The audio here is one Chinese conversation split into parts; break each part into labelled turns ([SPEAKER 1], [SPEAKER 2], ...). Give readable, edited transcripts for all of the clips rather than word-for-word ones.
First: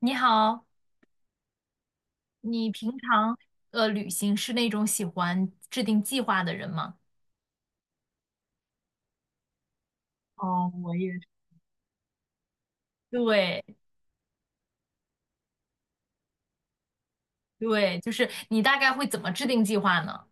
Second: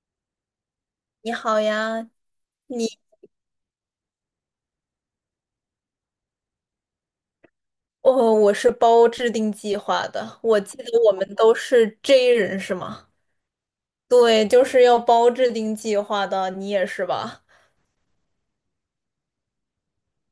[SPEAKER 1] 你好，
[SPEAKER 2] 你好呀，
[SPEAKER 1] 你平
[SPEAKER 2] 你
[SPEAKER 1] 常旅行是那种喜欢制定计划的人吗？
[SPEAKER 2] 哦，我是包制定计划的。我
[SPEAKER 1] 哦，
[SPEAKER 2] 记得
[SPEAKER 1] 我也
[SPEAKER 2] 我
[SPEAKER 1] 是
[SPEAKER 2] 们都是 J 人是吗？
[SPEAKER 1] 对
[SPEAKER 2] 对，就是要包制定计划的，你也是吧？
[SPEAKER 1] 对，就是你大概会怎么制定计划呢？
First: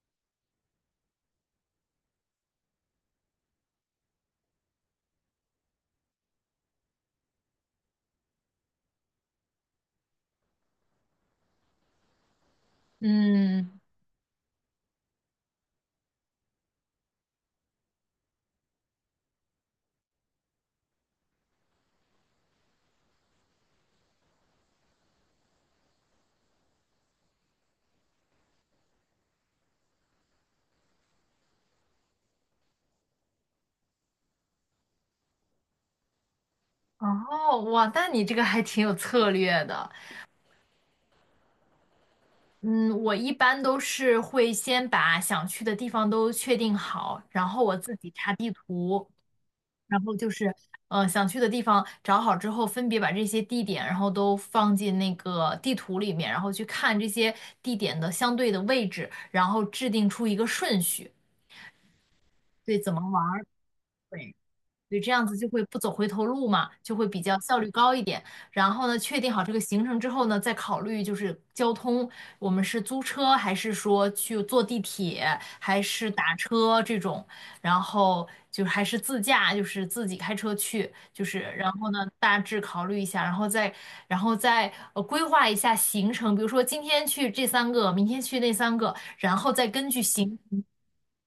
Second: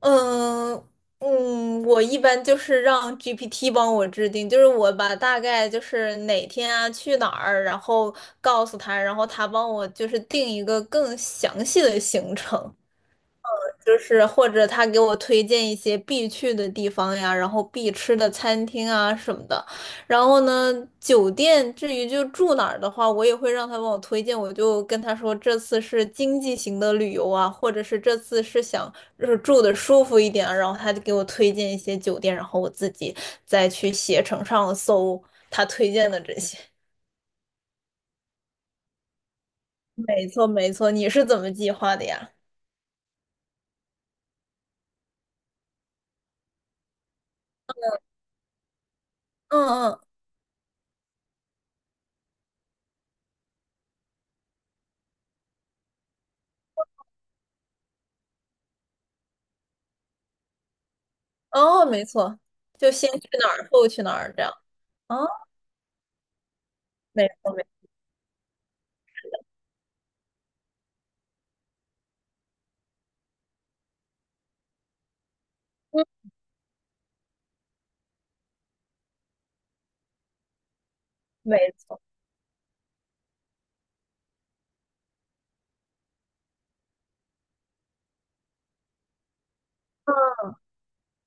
[SPEAKER 2] 嗯嗯，我一般就是让 GPT 帮我制定，就是我把大概就是哪天啊去哪儿，然后告诉他，然后他帮我就是定一个更详细的行程。
[SPEAKER 1] 嗯，
[SPEAKER 2] 就是或者他给我推荐一些必去的地方呀，然后必吃的餐厅啊什么的。然后呢，酒店至于就住哪儿的话，我也会让他帮我推荐。我就跟他说，这次是经济型的旅游啊，或者是这次是想就是住的舒服一点啊然后他就给我推荐一些酒店，然后我自己再去携程上搜他推荐的这些。
[SPEAKER 1] 哦，哇，那你这个还挺有策略的。
[SPEAKER 2] 没错，没错，你是怎么计划的呀？
[SPEAKER 1] 嗯，我一般都是会先把想去的地方都确定好，然后我自己查地图，
[SPEAKER 2] 嗯嗯，
[SPEAKER 1] 然后就是，想去的地方找好之后，分别把这些地点，然后都放进那个地图里面，然后去看这些地点的相对的位置，然后制定出一个顺序，
[SPEAKER 2] 哦，没错，
[SPEAKER 1] 对，
[SPEAKER 2] 就
[SPEAKER 1] 怎么
[SPEAKER 2] 先
[SPEAKER 1] 玩
[SPEAKER 2] 去
[SPEAKER 1] 儿，
[SPEAKER 2] 哪儿，后去哪儿
[SPEAKER 1] 对。
[SPEAKER 2] 这样。
[SPEAKER 1] 对，这
[SPEAKER 2] 啊。
[SPEAKER 1] 样子就会不走回头路嘛，就会比
[SPEAKER 2] 没
[SPEAKER 1] 较
[SPEAKER 2] 错，
[SPEAKER 1] 效
[SPEAKER 2] 没
[SPEAKER 1] 率
[SPEAKER 2] 错，
[SPEAKER 1] 高一点。然后呢，确定好这个行程之后呢，再考虑就是交通，我们是租车还是说去坐地铁，还是打车这种，然后就还是自驾，就是自己开车去，就是
[SPEAKER 2] 没
[SPEAKER 1] 然后呢，
[SPEAKER 2] 错，
[SPEAKER 1] 大致考虑一下，然后再然后再规划一下行程，比如说今天去这三个，明天去那三个，然后再根据行
[SPEAKER 2] 嗯，
[SPEAKER 1] 程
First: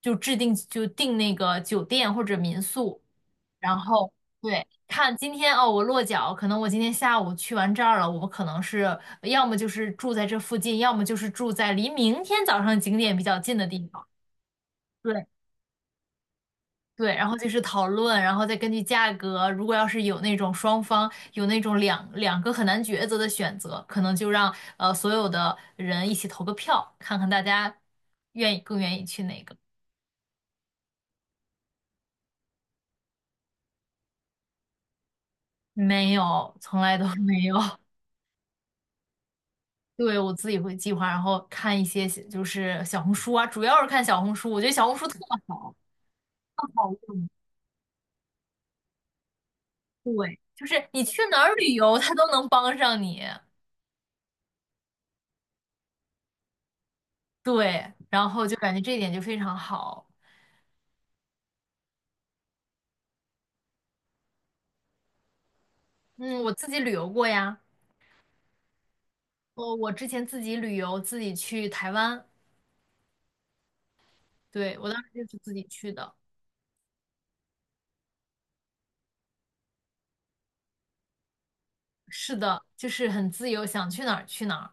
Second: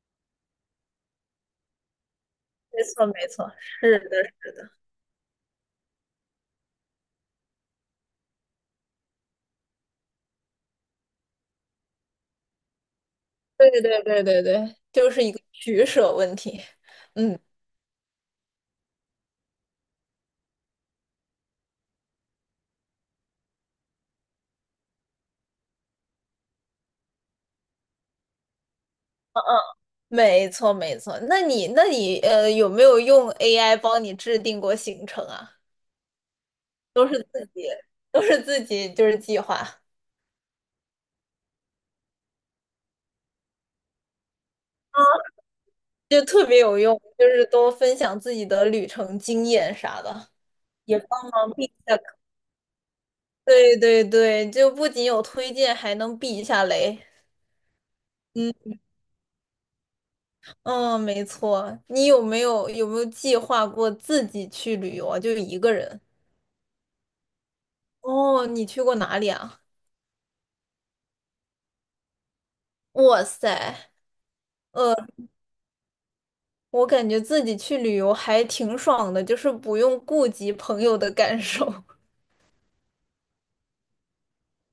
[SPEAKER 1] 就制定就定那个酒店或者民
[SPEAKER 2] 没
[SPEAKER 1] 宿。
[SPEAKER 2] 错，没错，
[SPEAKER 1] 然
[SPEAKER 2] 是
[SPEAKER 1] 后
[SPEAKER 2] 的，是
[SPEAKER 1] 对，
[SPEAKER 2] 的，
[SPEAKER 1] 看今天哦，我落脚，可能我今天下午去完这儿了，我可能是要么就是住在这附近，要么就是住在离明天早上景点比较近的
[SPEAKER 2] 对
[SPEAKER 1] 地
[SPEAKER 2] 对
[SPEAKER 1] 方。
[SPEAKER 2] 对对对，就是
[SPEAKER 1] 对
[SPEAKER 2] 一个取舍问题。
[SPEAKER 1] 对，然后
[SPEAKER 2] 嗯，
[SPEAKER 1] 就是讨论，然后再根据价格，如果要是有那种双方有那种两两个很难抉择的选择，可能就让所有的人一起投个票，看看大家愿意更愿意去哪个。
[SPEAKER 2] 没错，没错。那你，那你，有没有用 AI 帮你制定过行程啊？
[SPEAKER 1] 没有，从来都
[SPEAKER 2] 都是
[SPEAKER 1] 没
[SPEAKER 2] 自
[SPEAKER 1] 有。
[SPEAKER 2] 己，都是自己，就是计划，啊，
[SPEAKER 1] 对，我自己会计划，然后看一些就是小红书啊，主要是看小红书，我觉得小红书特好，
[SPEAKER 2] 就特别
[SPEAKER 1] 特
[SPEAKER 2] 有
[SPEAKER 1] 好
[SPEAKER 2] 用，就
[SPEAKER 1] 用。
[SPEAKER 2] 是多分享自己的旅程经验啥的，
[SPEAKER 1] 对，就是
[SPEAKER 2] 也
[SPEAKER 1] 你去
[SPEAKER 2] 帮
[SPEAKER 1] 哪
[SPEAKER 2] 忙
[SPEAKER 1] 儿
[SPEAKER 2] 避
[SPEAKER 1] 旅
[SPEAKER 2] 一下
[SPEAKER 1] 游，
[SPEAKER 2] 坑。
[SPEAKER 1] 它都能帮上你。
[SPEAKER 2] 对对对，就不仅有推荐，还能避一下雷。
[SPEAKER 1] 对，然后就感觉这一点就非常好。
[SPEAKER 2] 嗯，没错。你有没有计划过自己去旅游啊？就一个人？
[SPEAKER 1] 嗯，我自己旅游过呀，
[SPEAKER 2] 哦，你去过哪里啊？
[SPEAKER 1] 我之前自己旅游，自己去台湾，
[SPEAKER 2] 哇塞，
[SPEAKER 1] 对，我
[SPEAKER 2] 呃，
[SPEAKER 1] 当时就是自己去的。
[SPEAKER 2] 我感觉自己去旅游还挺爽的，就是不用顾及朋友的感受。
[SPEAKER 1] 是的，就是很自由，想去哪儿去哪儿，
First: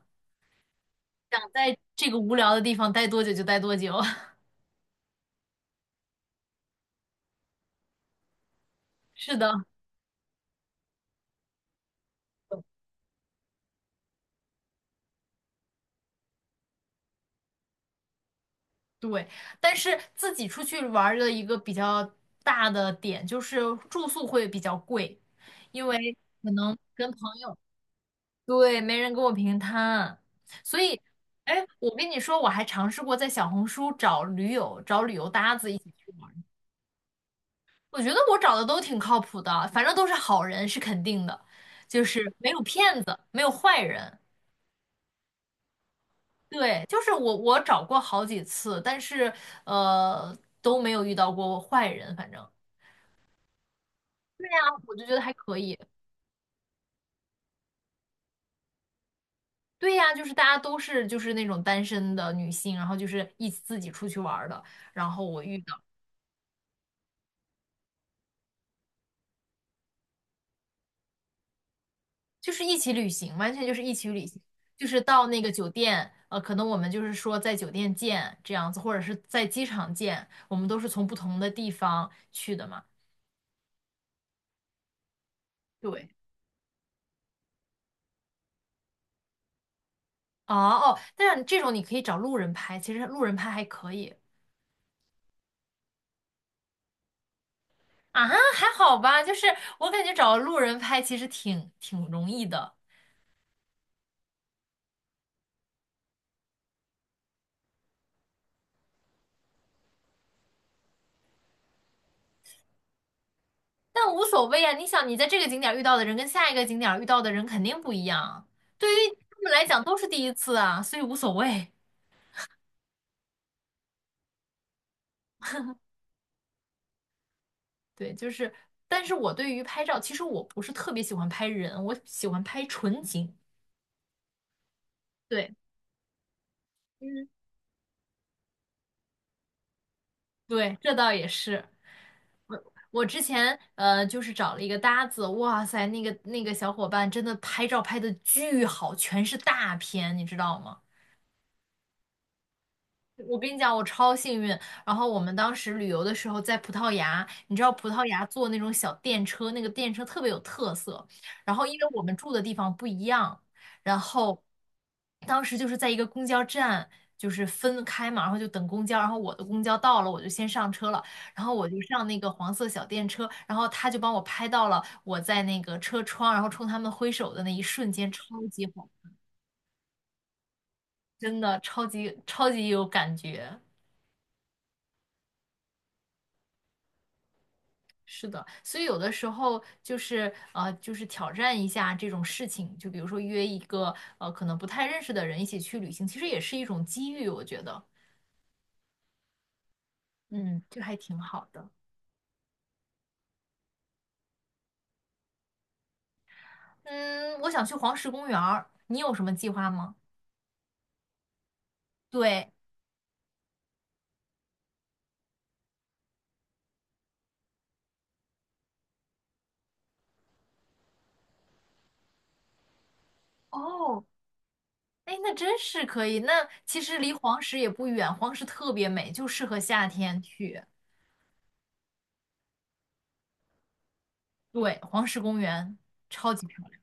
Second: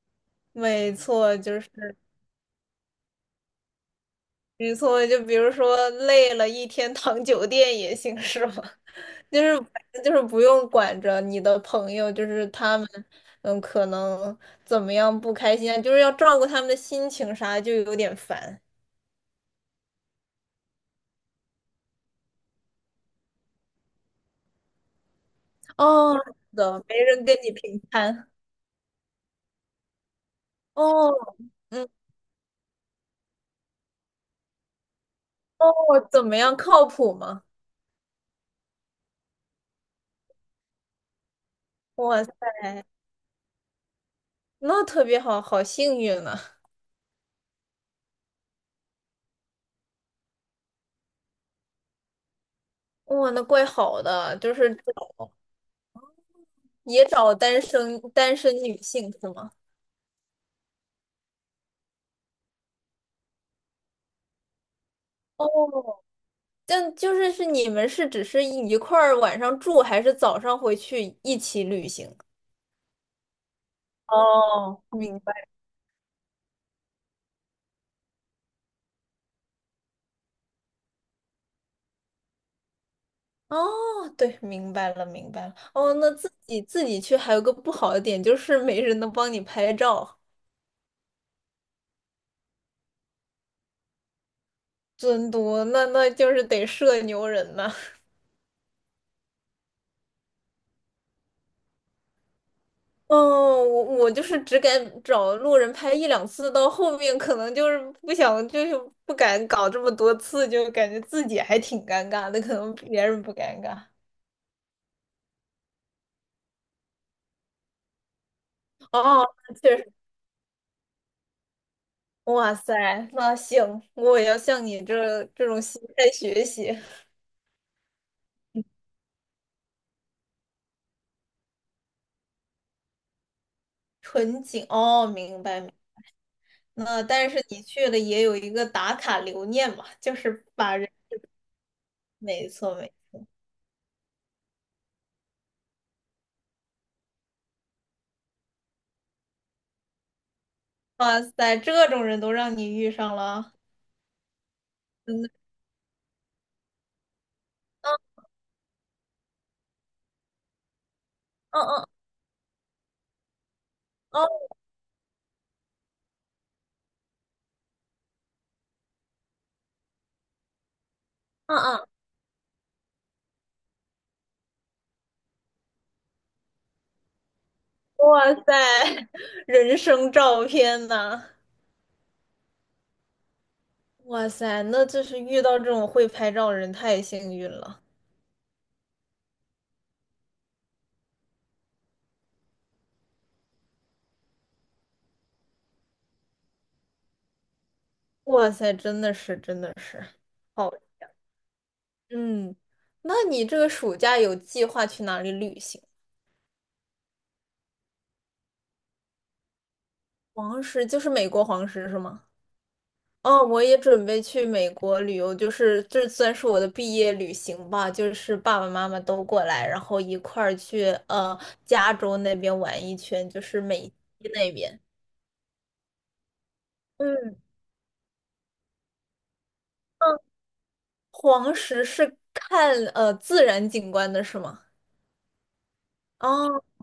[SPEAKER 2] 没错，
[SPEAKER 1] 想
[SPEAKER 2] 就
[SPEAKER 1] 在
[SPEAKER 2] 是
[SPEAKER 1] 这个无聊的地方待多久就待多久。
[SPEAKER 2] 没错。就比如说累了一天躺酒店也行，是吗？
[SPEAKER 1] 是
[SPEAKER 2] 就
[SPEAKER 1] 的。
[SPEAKER 2] 是就是不用管着你的朋友，就是他们，嗯，可能怎么样不开心啊，就是要照顾他们的心情啥，就有点烦。
[SPEAKER 1] 对，但是自己出去玩儿的一个比较大的点就是住宿会比较贵，因为
[SPEAKER 2] 哦，是
[SPEAKER 1] 可能
[SPEAKER 2] 的，没
[SPEAKER 1] 跟朋
[SPEAKER 2] 人跟你
[SPEAKER 1] 友，
[SPEAKER 2] 平摊
[SPEAKER 1] 对，没人跟我平摊，所以，
[SPEAKER 2] 哦，
[SPEAKER 1] 哎，
[SPEAKER 2] 嗯，
[SPEAKER 1] 我跟你说，我还尝试过在小红书找驴友，找旅游搭
[SPEAKER 2] 哦，
[SPEAKER 1] 子一起去
[SPEAKER 2] 怎
[SPEAKER 1] 玩儿
[SPEAKER 2] 么样，靠谱吗？
[SPEAKER 1] 我觉得我找的都挺靠谱的，反正都是好人是肯定的，就
[SPEAKER 2] 哇
[SPEAKER 1] 是
[SPEAKER 2] 塞，
[SPEAKER 1] 没有骗子，没有坏人。
[SPEAKER 2] 那特别好，好幸运啊！
[SPEAKER 1] 对，就是我,找过好几次，但是都没有遇到过坏人，反正。
[SPEAKER 2] 哇，那怪好的，
[SPEAKER 1] 对
[SPEAKER 2] 就
[SPEAKER 1] 呀，
[SPEAKER 2] 是
[SPEAKER 1] 我就觉得
[SPEAKER 2] 找
[SPEAKER 1] 还可以。
[SPEAKER 2] 也找单身女性是吗？
[SPEAKER 1] 对呀，就是大家都是就是那种单身的女性，然后就是一起自己出去玩儿的，然后我遇到
[SPEAKER 2] 哦，但就是是你们是只是一块儿晚上住，还是早上回去一起旅行？
[SPEAKER 1] 就是一起旅行，完全就是一起旅行，
[SPEAKER 2] 哦，
[SPEAKER 1] 就是
[SPEAKER 2] 明
[SPEAKER 1] 到那
[SPEAKER 2] 白。
[SPEAKER 1] 个酒店，可能我们就是说在酒店见这样子，或者是在机场见，我们都是从不同的地方去的嘛。
[SPEAKER 2] 哦，对，明白了，明白了。哦，
[SPEAKER 1] 对，
[SPEAKER 2] 那自己去还有个不好的点，就是没人能帮你拍照。
[SPEAKER 1] 哦，但是这种你可以找路人拍，其实路人拍还可以
[SPEAKER 2] 尊多，那那就是得社牛人呐。
[SPEAKER 1] 啊，还好吧，就是我感觉找路人拍其实挺容易的。
[SPEAKER 2] 哦，我就是只敢找路人拍一两次，到后面可能就是不想，就是不敢搞这么多次，就感觉自己还挺尴尬的，可能别人不尴尬。
[SPEAKER 1] 但无所谓啊，你想你在这个景点儿遇到的人跟下一个景点儿遇到的人肯定不一样，对于
[SPEAKER 2] 哦，
[SPEAKER 1] 他们
[SPEAKER 2] 那
[SPEAKER 1] 来
[SPEAKER 2] 确
[SPEAKER 1] 讲
[SPEAKER 2] 实，
[SPEAKER 1] 都是第一次啊，所以无所谓。
[SPEAKER 2] 哇塞，那行，我也要向你这种心态学习。
[SPEAKER 1] 对，就是，但是我对于拍照，其实我不是特别喜欢拍人，我喜欢拍纯景。
[SPEAKER 2] 纯景，哦，明
[SPEAKER 1] 对，
[SPEAKER 2] 白明白。那但
[SPEAKER 1] 嗯，
[SPEAKER 2] 是你去了也有一个打卡留念嘛，就是把
[SPEAKER 1] 对，
[SPEAKER 2] 人，
[SPEAKER 1] 这倒也是。
[SPEAKER 2] 没
[SPEAKER 1] 我
[SPEAKER 2] 错没
[SPEAKER 1] 我
[SPEAKER 2] 错。
[SPEAKER 1] 之前就是找了一个搭子，哇塞，那个小伙伴真的拍照拍的巨好，全是大片，你知道吗？
[SPEAKER 2] 哇塞，这种人都让你遇上
[SPEAKER 1] 我跟
[SPEAKER 2] 了。
[SPEAKER 1] 你讲，我超幸运。然后我们
[SPEAKER 2] 嗯
[SPEAKER 1] 当时旅游的时候在葡萄牙，你知道葡萄
[SPEAKER 2] 嗯
[SPEAKER 1] 牙坐那种小电车，那个电车特别有特色。然后因为
[SPEAKER 2] 嗯
[SPEAKER 1] 我们住的地方不一样，然后
[SPEAKER 2] 嗯
[SPEAKER 1] 当时就是在一个公交站，就是分开嘛，然后就等公交。然后我的公交到了，我就先上车了，然后
[SPEAKER 2] 嗯
[SPEAKER 1] 我就
[SPEAKER 2] 嗯，
[SPEAKER 1] 上那个黄色小电车，然后他就帮我拍到了我在那个车窗，然后冲他们挥手的那一瞬间，超
[SPEAKER 2] 哇塞，
[SPEAKER 1] 级好，
[SPEAKER 2] 人生照片呐！
[SPEAKER 1] 真的超级超级有感觉。
[SPEAKER 2] 哇塞，那就是遇到这种会拍照的人太幸运了。
[SPEAKER 1] 是的，所以有的时候就是就是挑战一下这种事情，就比如说约一个可能不太认识的人一起去旅行，其实也是一种机遇，我觉得，
[SPEAKER 2] 哇塞，真的是，真的是，
[SPEAKER 1] 嗯，
[SPEAKER 2] 好，
[SPEAKER 1] 这还挺好的。
[SPEAKER 2] 嗯，那你这个暑假有计划去哪里旅行？
[SPEAKER 1] 嗯，我想去黄石公园儿，你有什么计划吗？
[SPEAKER 2] 黄石就是美国黄石是吗？
[SPEAKER 1] 对，
[SPEAKER 2] 哦，我也准备去美国旅游，就是这算是我的毕业旅行吧，就是爸爸妈妈都过来，然后一块儿去加州那边玩一圈，就是美西
[SPEAKER 1] 哦，
[SPEAKER 2] 那边。
[SPEAKER 1] 哎，那真是可以。那其实离
[SPEAKER 2] 嗯
[SPEAKER 1] 黄石也不远，黄石特别美，就适合夏
[SPEAKER 2] 嗯，
[SPEAKER 1] 天去。
[SPEAKER 2] 黄石是看自然景观的是吗？
[SPEAKER 1] 对，黄石公园超级
[SPEAKER 2] 哦，
[SPEAKER 1] 漂亮。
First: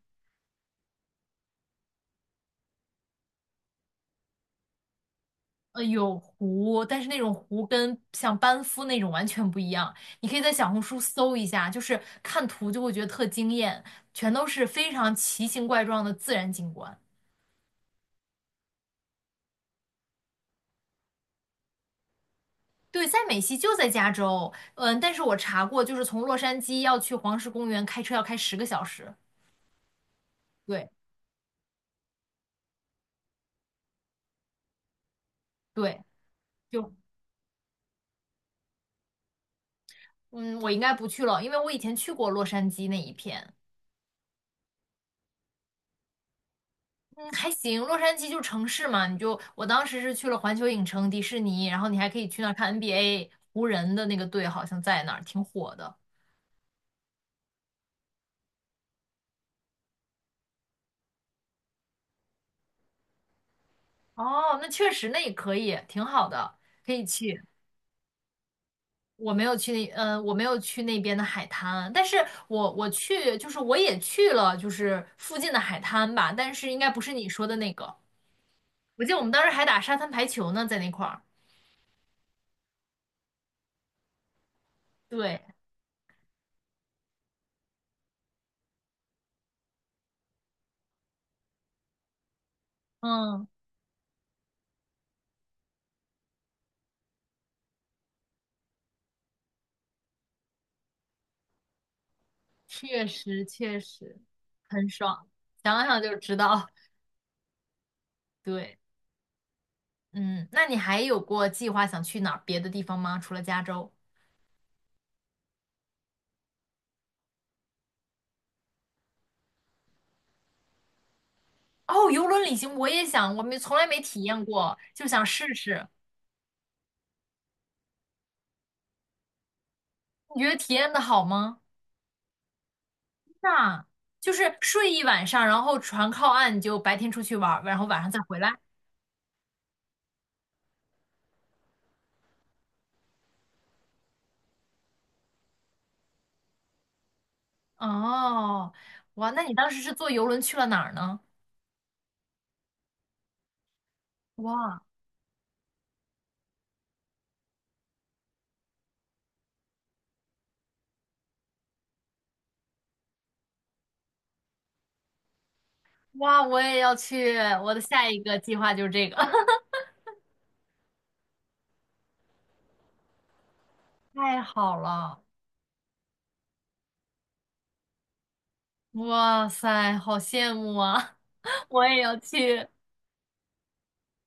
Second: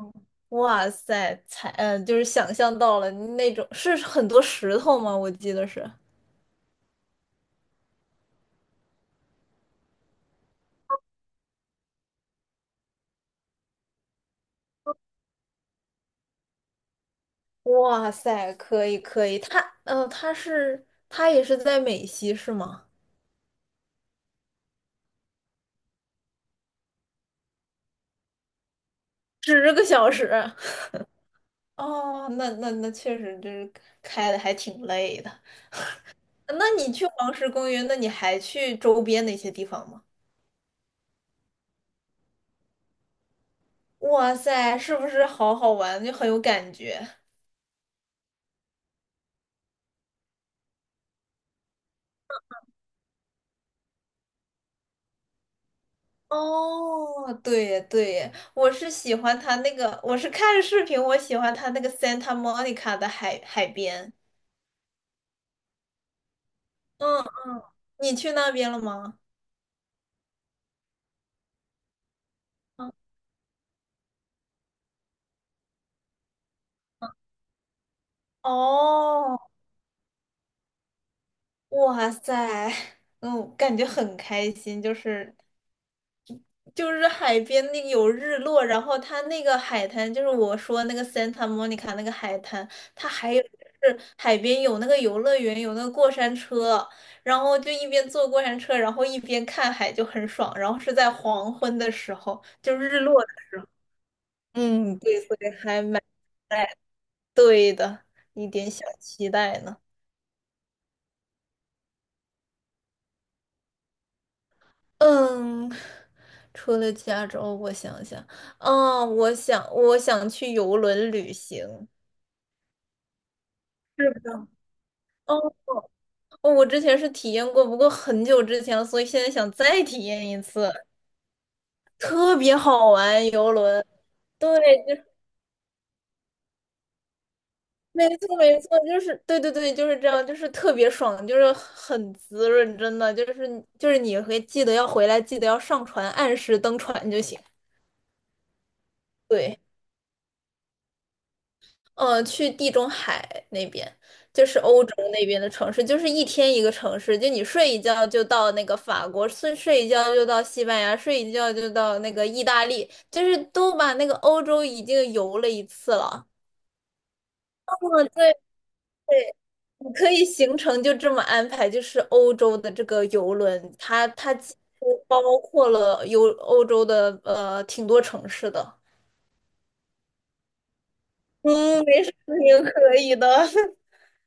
[SPEAKER 2] 哇塞，才嗯就是想象到了那种是很多石头吗？我记得是。
[SPEAKER 1] 有湖，但是那种湖跟像班夫那种完全不一样。你可以在小红书搜一下，就是看图就会觉得特惊艳，全都是非常奇形怪状的自然景观。
[SPEAKER 2] 哇塞，可以可以，他嗯他是他也是在美西是吗？
[SPEAKER 1] 对，在美西就在加州，嗯，但是我查过，就是从洛杉矶要去黄石公园，开车要开10个小时。
[SPEAKER 2] 十个小时。
[SPEAKER 1] 对
[SPEAKER 2] 哦，那确实，就是开的还挺累的。
[SPEAKER 1] 对，
[SPEAKER 2] 那你
[SPEAKER 1] 就
[SPEAKER 2] 去黄石公园，那你还去周边那些地方吗？
[SPEAKER 1] 嗯，我应该不去了，因为我以前去过洛杉矶那一片。
[SPEAKER 2] 哇塞，是不是好好玩，就很有感觉？
[SPEAKER 1] 嗯，还行，洛杉矶就城市嘛，你就我当时是去了环球影城、迪士尼，然后你还可以去那儿看 NBA，湖人的那个队好像在那儿，挺火的。
[SPEAKER 2] 哦，对耶对耶，我是喜欢它那个，我是看视频，我喜欢它那个 Santa Monica 的海边。
[SPEAKER 1] 哦，那确实，那也可以，挺好的，可以
[SPEAKER 2] 嗯
[SPEAKER 1] 去。
[SPEAKER 2] 嗯，你去那边了吗？
[SPEAKER 1] 我没有去那，我没有去那边的海滩，但是我
[SPEAKER 2] 嗯
[SPEAKER 1] 去，就是我也去了，就是附近的海滩吧，但是应该不是你说的那个。我记得我们
[SPEAKER 2] 哦，
[SPEAKER 1] 当时还打沙滩排球呢，在那块儿。
[SPEAKER 2] 哇塞，嗯，感觉很开心，就是
[SPEAKER 1] 对，
[SPEAKER 2] 就是海边那个有日落，然后它那个海滩，就是我说那个 Santa Monica 那个海滩，它还有
[SPEAKER 1] 嗯，
[SPEAKER 2] 就是海边有那个游乐园，有那个过山车，然后就一边坐过山车，然后一边看海就很爽，然后是在黄昏的时候，就日
[SPEAKER 1] 确
[SPEAKER 2] 落的
[SPEAKER 1] 实确实很
[SPEAKER 2] 嗯，对，
[SPEAKER 1] 爽，
[SPEAKER 2] 所以还
[SPEAKER 1] 想想
[SPEAKER 2] 蛮
[SPEAKER 1] 就知道。
[SPEAKER 2] 对的，一点
[SPEAKER 1] 对，
[SPEAKER 2] 小期待呢。
[SPEAKER 1] 嗯，那你还有过计划想去哪儿别的地方吗？除了加州？
[SPEAKER 2] 嗯，除了加州，我想想，嗯，我想去游轮旅行。
[SPEAKER 1] 哦，游轮旅行我也想，我没从来没
[SPEAKER 2] 是
[SPEAKER 1] 体
[SPEAKER 2] 的，
[SPEAKER 1] 验过，就想试
[SPEAKER 2] 哦，
[SPEAKER 1] 试。
[SPEAKER 2] 哦，我之前是体验过，不过很久之前了，所以现在想再体验
[SPEAKER 1] 你
[SPEAKER 2] 一
[SPEAKER 1] 觉得
[SPEAKER 2] 次，
[SPEAKER 1] 体验的好吗？
[SPEAKER 2] 特别好玩，游
[SPEAKER 1] 那
[SPEAKER 2] 轮。
[SPEAKER 1] 就
[SPEAKER 2] 对，
[SPEAKER 1] 是睡一
[SPEAKER 2] 就
[SPEAKER 1] 晚上，然后船靠岸，你就白天出去玩儿，然后晚
[SPEAKER 2] 没
[SPEAKER 1] 上再
[SPEAKER 2] 错
[SPEAKER 1] 回来。
[SPEAKER 2] 没错，就是对对对，就是这样，就是特别爽，就是很滋润，真的，就是你会记得要回来，记得要上船，按时登船就行。
[SPEAKER 1] 哦，哇，那你
[SPEAKER 2] 对。
[SPEAKER 1] 当时是坐游轮去了哪儿呢？
[SPEAKER 2] 去地中海那边，就是
[SPEAKER 1] 哇
[SPEAKER 2] 欧洲那边的城市，就是一天一个城市，就你睡一觉就到那个法国，睡一觉就到西班牙，睡一觉就到那个意大利，就是都把那个欧洲已经游了一次了。
[SPEAKER 1] 哇，我也要去，我的
[SPEAKER 2] 嗯，
[SPEAKER 1] 下一个
[SPEAKER 2] 对，
[SPEAKER 1] 计划就是这个，
[SPEAKER 2] 你可以行程就这么安排，就是欧洲的这个游轮，它
[SPEAKER 1] 太
[SPEAKER 2] 几
[SPEAKER 1] 好
[SPEAKER 2] 乎
[SPEAKER 1] 了，
[SPEAKER 2] 包括了游欧洲的挺多城市的。
[SPEAKER 1] 哇塞，好羡慕啊！
[SPEAKER 2] 嗯，
[SPEAKER 1] 我也
[SPEAKER 2] 没事，
[SPEAKER 1] 要去，
[SPEAKER 2] 你可以的。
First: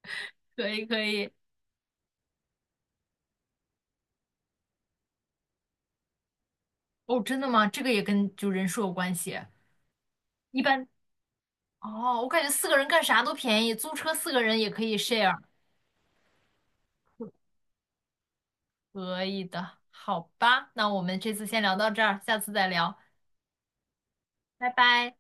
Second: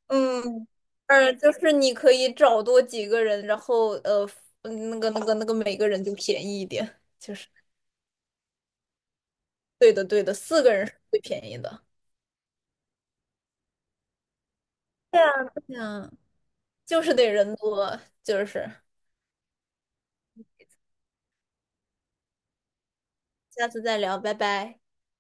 [SPEAKER 2] 嗯，
[SPEAKER 1] 可以可以。
[SPEAKER 2] 就是你可以找多几个人，然后那个，每个人就便宜一点，
[SPEAKER 1] 哦，
[SPEAKER 2] 就
[SPEAKER 1] 真
[SPEAKER 2] 是
[SPEAKER 1] 的吗？这个也跟就人数有关系。
[SPEAKER 2] 对的对的，
[SPEAKER 1] 一
[SPEAKER 2] 四个
[SPEAKER 1] 般
[SPEAKER 2] 人是最便宜的。
[SPEAKER 1] 哦，我感觉四个人干啥都便宜，租车四个人也可以
[SPEAKER 2] 对啊，
[SPEAKER 1] share。
[SPEAKER 2] 对啊，就是得人多，就是
[SPEAKER 1] 可以的，好吧，那我们这次先聊到这儿，下次再聊，
[SPEAKER 2] 下次再聊，拜
[SPEAKER 1] 拜
[SPEAKER 2] 拜。
[SPEAKER 1] 拜。